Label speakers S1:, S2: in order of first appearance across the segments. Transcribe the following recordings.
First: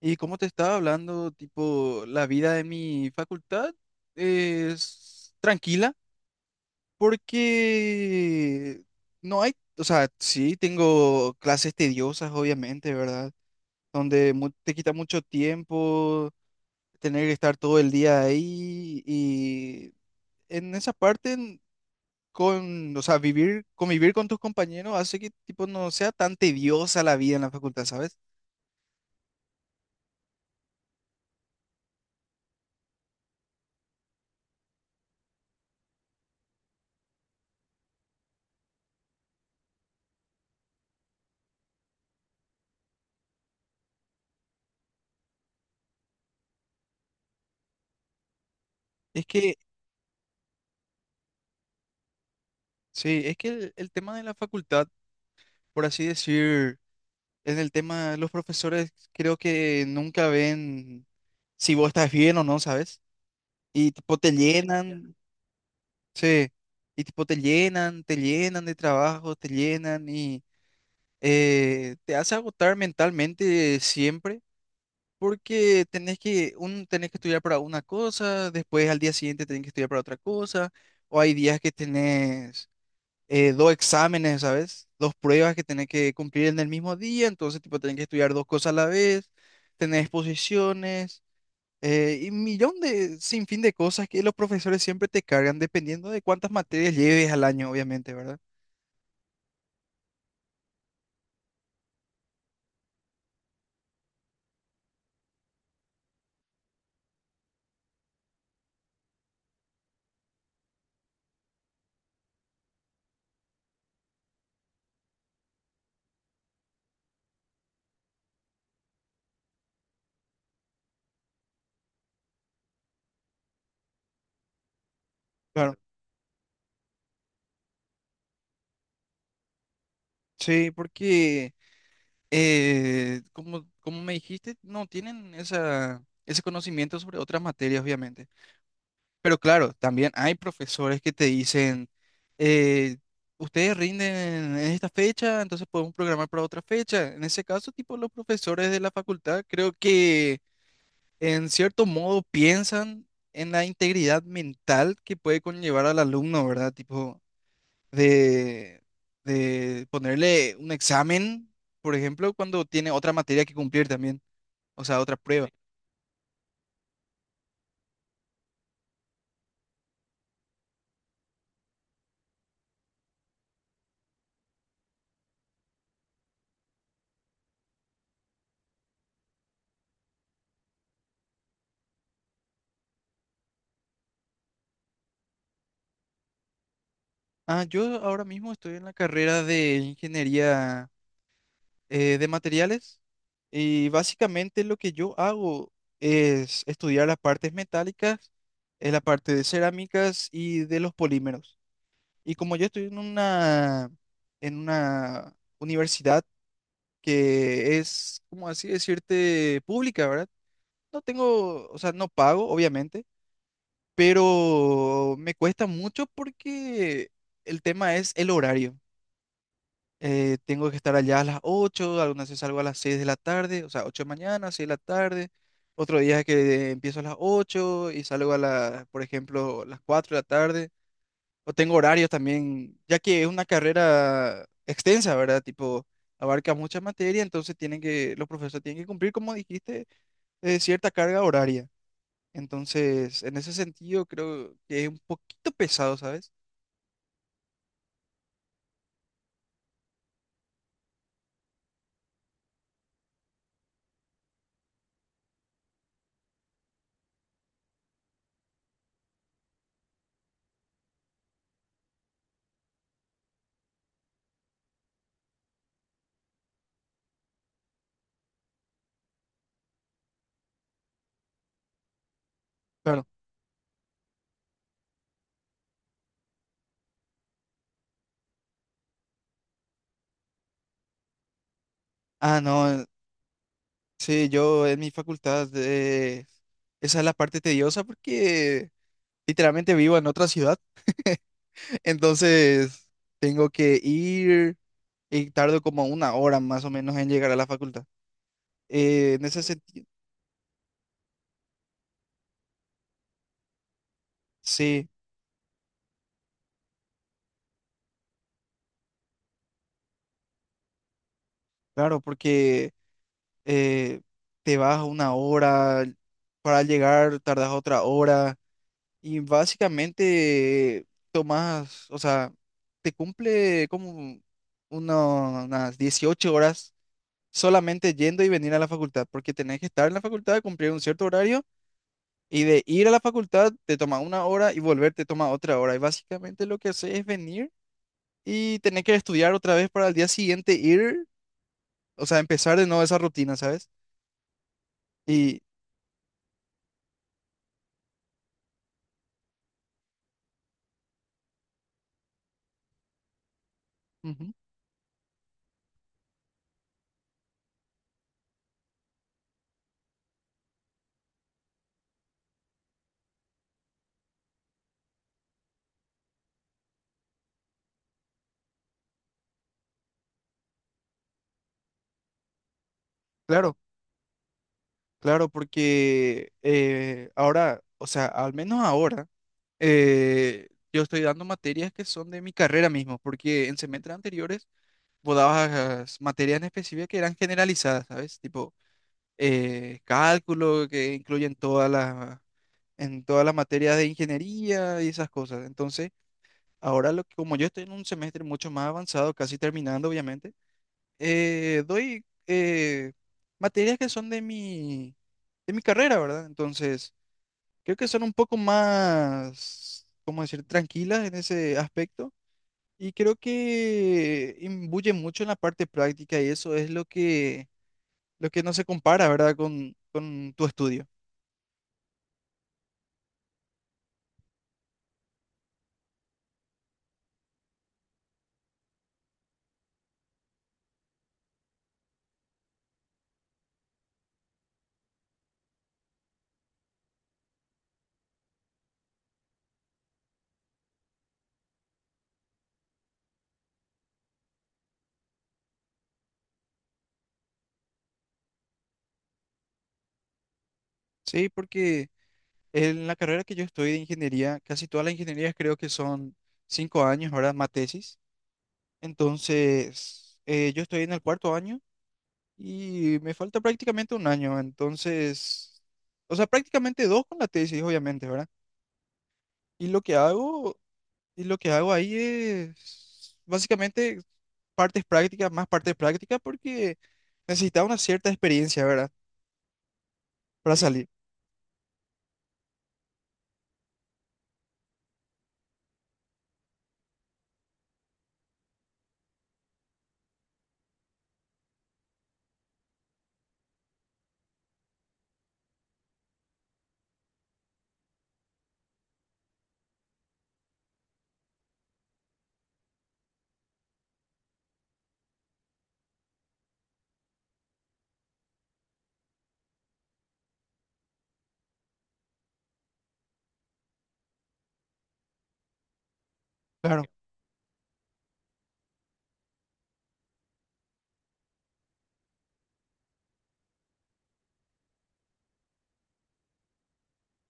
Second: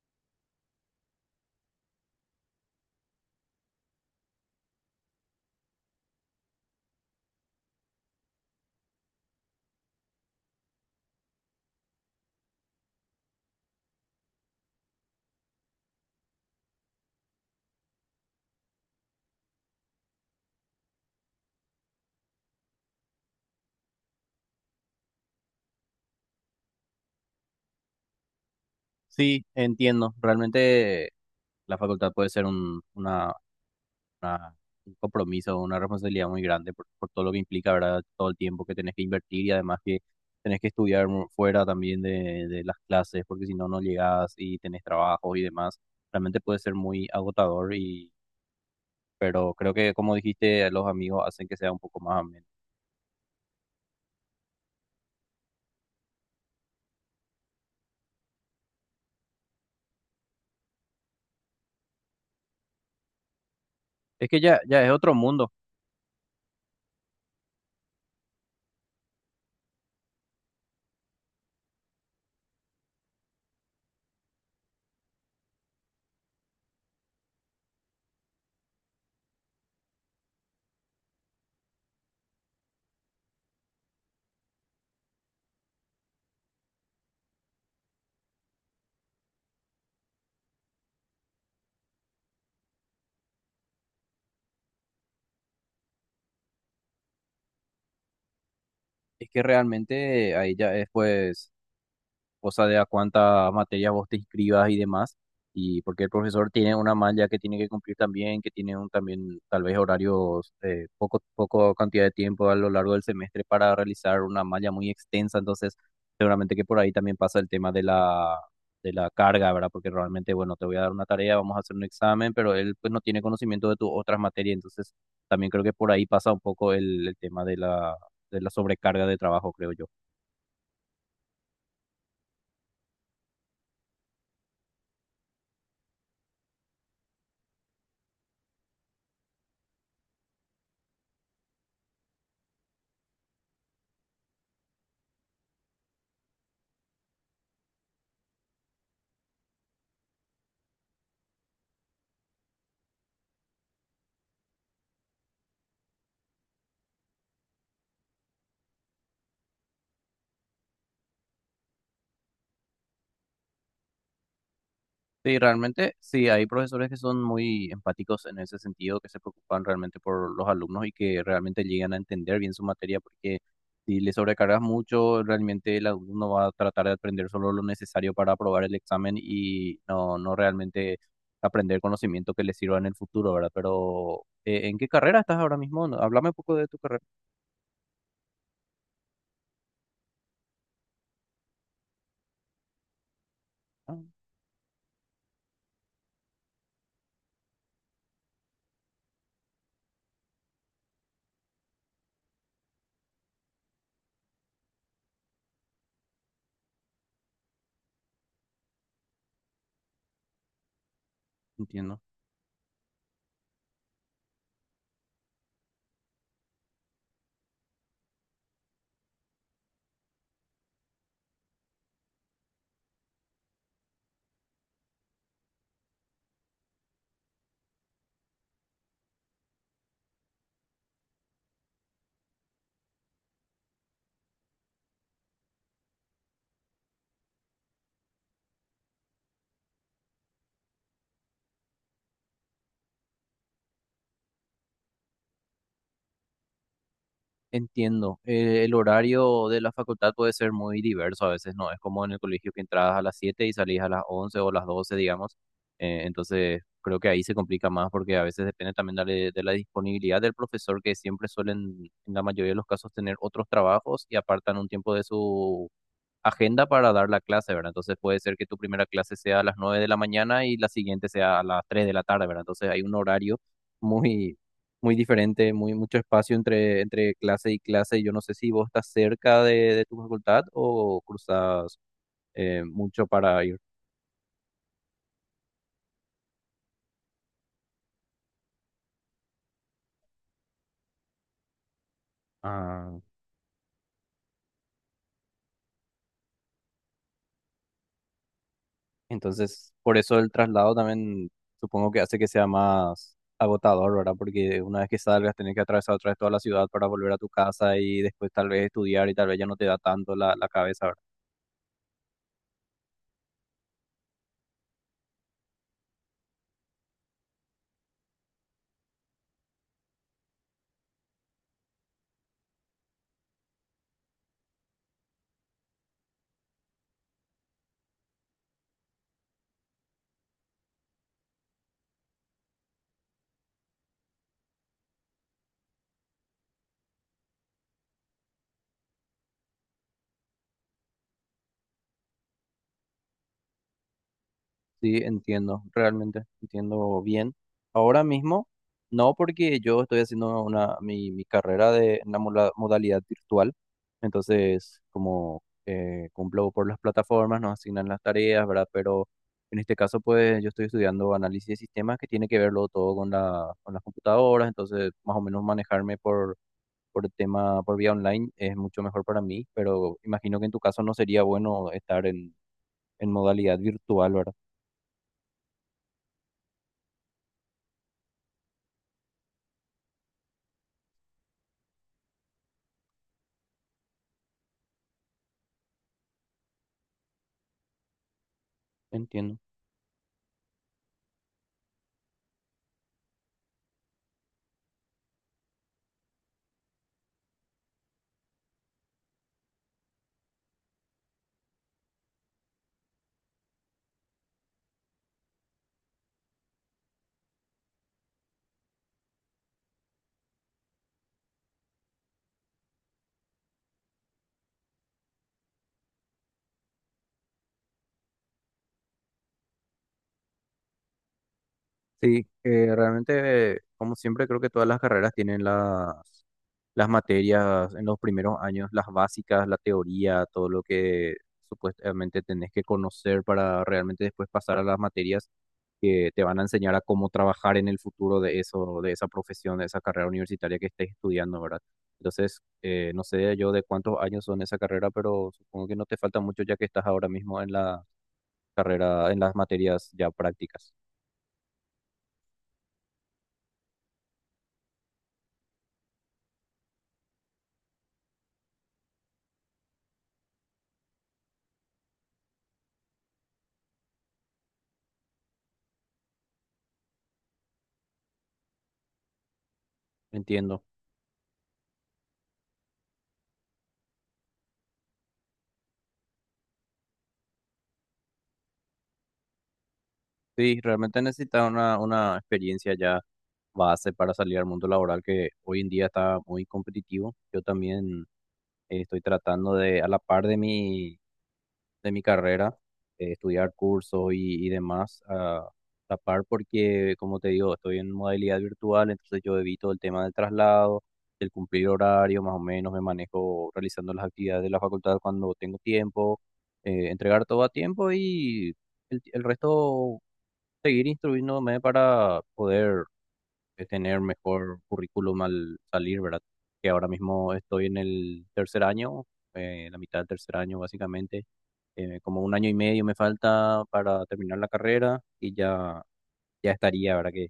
S1: Y como te estaba hablando, tipo, la vida de mi facultad es tranquila porque no hay, o sea, sí tengo clases tediosas, obviamente, ¿verdad? Donde te quita mucho tiempo tener que estar todo el día ahí y en esa parte, con, o sea, convivir con tus compañeros hace que, tipo, no sea tan tediosa la vida en la facultad, ¿sabes?
S2: Sí, entiendo. Realmente la facultad puede ser una- un compromiso, una responsabilidad muy grande por todo lo que implica, ¿verdad? Todo el tiempo que tenés que invertir y además que tenés que estudiar fuera también de las clases, porque si no, no llegás y tenés trabajo y demás. Realmente puede ser muy agotador
S1: Es que,
S2: pero creo que como dijiste, los amigos hacen que sea un poco más ameno.
S1: sí, es que el tema de la facultad, por así decir, en el tema, los profesores creo que nunca ven si vos estás bien o no, ¿sabes? Y tipo
S2: Es
S1: te
S2: que ya, ya es otro
S1: llenan,
S2: mundo.
S1: sí, y tipo te llenan de trabajo, te llenan y te hace agotar mentalmente siempre. Porque tenés que estudiar para una cosa, después al día siguiente tenés que estudiar para otra cosa, o hay días que tenés dos exámenes, ¿sabes? Dos pruebas que tenés que cumplir en el mismo día, entonces, tipo, tenés que estudiar dos cosas a la vez, tener exposiciones, y sin fin de cosas que los profesores siempre te cargan, dependiendo de cuántas materias lleves al año, obviamente, ¿verdad?
S2: Es que realmente ahí ya es pues cosa de a cuántas materias vos te inscribas y demás, y porque el profesor tiene una malla que tiene que cumplir también, que tiene un, también tal vez horarios, poco, poco cantidad de tiempo a lo largo del semestre para realizar una malla muy extensa, entonces seguramente que por ahí también pasa el tema de la carga, ¿verdad? Porque realmente, bueno, te voy a dar una tarea, vamos a hacer un examen, pero él pues no tiene conocimiento de tus otras materias, entonces también creo que
S1: Claro,
S2: por ahí pasa un poco el tema de de la sobrecarga de trabajo, creo yo.
S1: sí, porque, como me dijiste, no tienen esa, ese conocimiento sobre otras materias, obviamente. Pero claro, también hay profesores que te dicen, eh, ustedes rinden en esta fecha, entonces podemos programar para otra fecha. En ese caso, tipo, los profesores de la facultad creo que en cierto modo piensan en la integridad mental que puede conllevar al alumno, ¿verdad? Tipo, de, de ponerle un examen, por ejemplo, cuando tiene otra materia que cumplir también, o sea, otra
S2: Sí,
S1: prueba.
S2: realmente sí, hay profesores que son muy empáticos en ese sentido, que se preocupan realmente por los alumnos y que realmente llegan a entender bien su materia, porque si le sobrecargas mucho, realmente el alumno va a tratar de aprender solo lo necesario para aprobar el examen y no, no realmente aprender conocimiento que le sirva en el futuro, ¿verdad? Pero, ¿en qué carrera estás ahora mismo? No, háblame un poco de tu carrera.
S1: Ah, yo ahora mismo estoy en la carrera de ingeniería, de materiales y
S2: Ah,
S1: básicamente lo que yo hago es estudiar las partes metálicas, la parte de cerámicas y de los polímeros. Y como yo estoy en una, universidad que es, como así decirte, pública, ¿verdad? No tengo, o sea,
S2: entiendo.
S1: no pago, obviamente, pero me cuesta mucho porque el tema es el horario. Tengo que estar allá a las 8, algunas veces salgo a las 6 de la tarde, o sea, 8 de mañana, 6 de la tarde. Otro día que empiezo a las 8 y salgo a las, por ejemplo, las 4 de la tarde. O tengo horarios también, ya que es una carrera extensa, ¿verdad? Tipo, abarca mucha materia, entonces tienen que, los profesores tienen que cumplir, como dijiste, cierta carga horaria. Entonces, en ese sentido, creo que es un poquito pesado, ¿sabes?
S2: Entiendo. El horario de la facultad puede ser muy diverso a veces, ¿no? Es como en el colegio que entrabas a las 7 y salís a las 11 o las 12, digamos. Entonces, creo que ahí se complica más porque a veces depende también de la disponibilidad del profesor, que siempre suelen, en la mayoría de los casos, tener otros trabajos y apartan un tiempo de su agenda para dar la clase, ¿verdad? Entonces puede ser que tu primera clase sea a las 9 de la mañana y la siguiente sea a las 3 de la tarde, ¿verdad? Entonces hay un
S1: Claro.
S2: horario muy, muy diferente, muy mucho espacio entre clase y clase. Yo no sé si vos estás cerca de tu facultad o cruzas
S1: Ah, no.
S2: mucho para ir.
S1: Sí, yo en mi facultad, esa es la parte tediosa porque literalmente vivo en otra ciudad, entonces tengo que ir y tardo como una hora más o menos en llegar a la facultad. En ese
S2: Entonces,
S1: sentido,
S2: por eso el traslado también supongo que hace que sea más agotador, ¿verdad? Porque una
S1: sí,
S2: vez que salgas, tenés que atravesar otra vez toda la ciudad para volver a tu casa y después tal vez estudiar y tal vez ya no te da tanto la cabeza, ¿verdad?
S1: claro, porque eh, te vas una hora, para llegar tardas otra hora y básicamente tomas, o sea, te cumple como unas 18 horas solamente yendo y venir a la facultad, porque tenés que estar en la facultad, cumplir un cierto horario y de ir a la facultad te toma una hora y volver te toma otra hora. Y básicamente lo que haces es venir y tenés que estudiar otra vez para el día siguiente ir, o sea, empezar de nuevo esa rutina, ¿sabes?
S2: Sí,
S1: Y
S2: entiendo, realmente entiendo bien. Ahora mismo, no, porque yo estoy haciendo mi carrera de en la modalidad virtual,
S1: ujú,
S2: entonces como cumplo por las plataformas, nos asignan las tareas, ¿verdad? Pero en este caso, pues yo estoy estudiando análisis de sistemas, que tiene que verlo todo con con las computadoras, entonces más o menos manejarme por el tema, por vía online es mucho mejor para mí, pero imagino que en tu caso no sería bueno estar en
S1: claro,
S2: modalidad virtual, ¿verdad?
S1: claro, porque ahora, o sea, al menos ahora, yo estoy dando materias que son de mi carrera mismo, porque en semestres anteriores vos dabas materias en específico que eran generalizadas, ¿sabes? Tipo,
S2: Entiendo.
S1: cálculo, que incluyen todas las, en todas las materias de ingeniería y esas cosas. Entonces, ahora como yo estoy en un semestre mucho más avanzado, casi terminando, obviamente, doy materias que son de mi carrera, ¿verdad? Entonces, creo que son un poco más, ¿cómo decir?, tranquilas en ese aspecto. Y creo que imbuye mucho en la parte práctica y eso es lo que no se compara, ¿verdad?, con tu estudio.
S2: Sí, realmente, como siempre, creo que todas las carreras tienen las materias en los primeros años, las básicas, la teoría, todo lo que supuestamente tenés que conocer para realmente después pasar a las materias que te van a enseñar a cómo trabajar en el futuro de eso, de esa profesión, de esa carrera universitaria que estés estudiando, ¿verdad? Entonces, no sé yo de cuántos años son esa carrera, pero supongo que no te falta mucho ya que estás ahora mismo en la carrera, en las materias ya prácticas.
S1: Sí, porque en la carrera que yo estoy de ingeniería, casi todas las ingenierías creo que son 5 años, ¿verdad? Más tesis. Entonces, yo estoy en el cuarto año y me falta prácticamente un año. Entonces, o sea, prácticamente dos con la tesis, obviamente, ¿verdad? Y lo que hago,
S2: Entiendo.
S1: y lo que hago ahí es básicamente partes prácticas, más partes prácticas, porque necesitaba una cierta experiencia, ¿verdad? Para
S2: Sí,
S1: salir.
S2: realmente necesitas una experiencia ya base para salir al mundo laboral, que hoy en día está muy competitivo. Yo también estoy tratando de, a la par de mi carrera, estudiar cursos y demás, a la par porque, como te digo, estoy en modalidad virtual, entonces yo evito el tema del traslado, del cumplir horario, más o menos me manejo realizando las actividades de la facultad cuando tengo tiempo, entregar todo a tiempo y el resto seguir instruyéndome para poder tener mejor currículum al salir, ¿verdad? Que
S1: Claro,
S2: ahora mismo estoy en el tercer año, la mitad del tercer año básicamente, como un año y medio me falta para terminar la carrera y ya, ya estaría, ¿verdad? Que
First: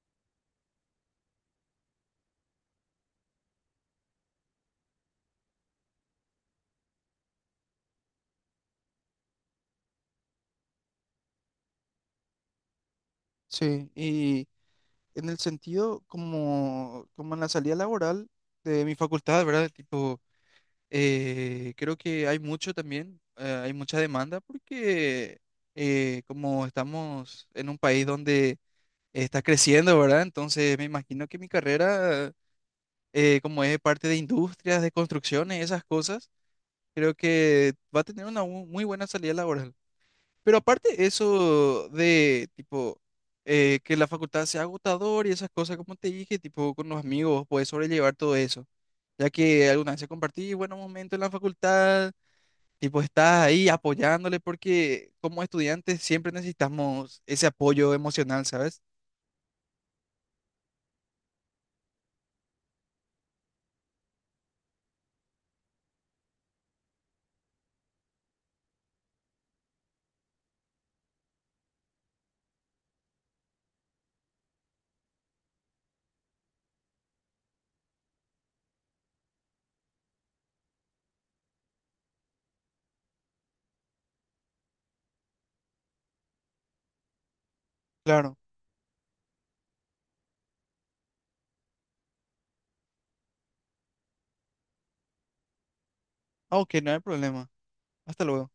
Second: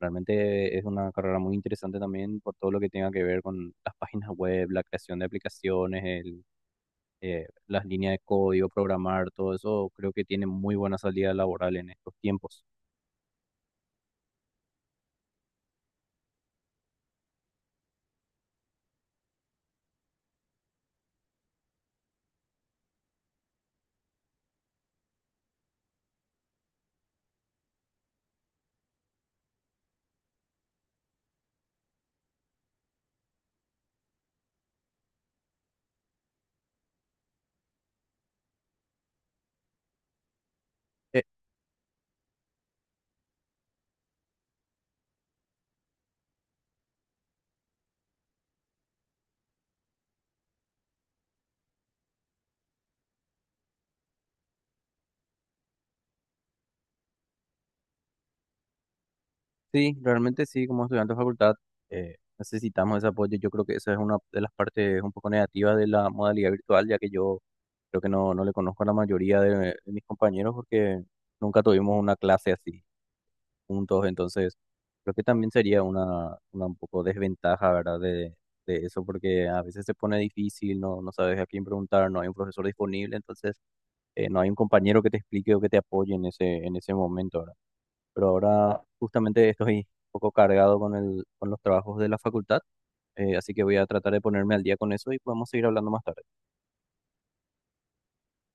S2: realmente es una carrera muy interesante también por todo lo que tenga que ver con las páginas web, la creación de aplicaciones, el... las líneas de código, programar, todo eso creo que tiene muy buena salida laboral en estos tiempos.
S1: sí. Y en el sentido como, en la salida laboral de mi facultad, ¿verdad? Tipo, creo que hay mucho también, hay mucha demanda porque como estamos en un país donde está creciendo, ¿verdad? Entonces me imagino que mi carrera, como es parte de industrias, de construcciones, esas cosas, creo que va a tener una muy buena salida laboral. Pero aparte eso de tipo que la facultad sea agotador y esas cosas, como te dije, tipo con los amigos, puedes sobrellevar todo eso. Ya que alguna vez se compartí buenos momentos en la facultad, tipo estás ahí apoyándole porque como estudiantes siempre necesitamos ese apoyo emocional, ¿sabes?
S2: Sí, realmente sí, como estudiante de facultad, necesitamos ese apoyo. Yo creo que esa es una de las partes un poco negativas de la modalidad virtual, ya que yo creo que no, no le conozco a la mayoría de mis compañeros porque nunca tuvimos una clase así juntos. Entonces, creo que también sería una un poco desventaja, ¿verdad? De eso, porque a veces se pone difícil, no, no sabes a quién preguntar, no hay un profesor disponible, entonces no hay un compañero que te explique o que te apoye en en ese momento, ¿verdad? Pero
S1: Claro.
S2: ahora justamente estoy un poco cargado con con los trabajos de la facultad, así que voy a tratar de ponerme al día con eso y podemos seguir hablando más tarde.
S1: Ah, Ok, no hay problema. Hasta luego.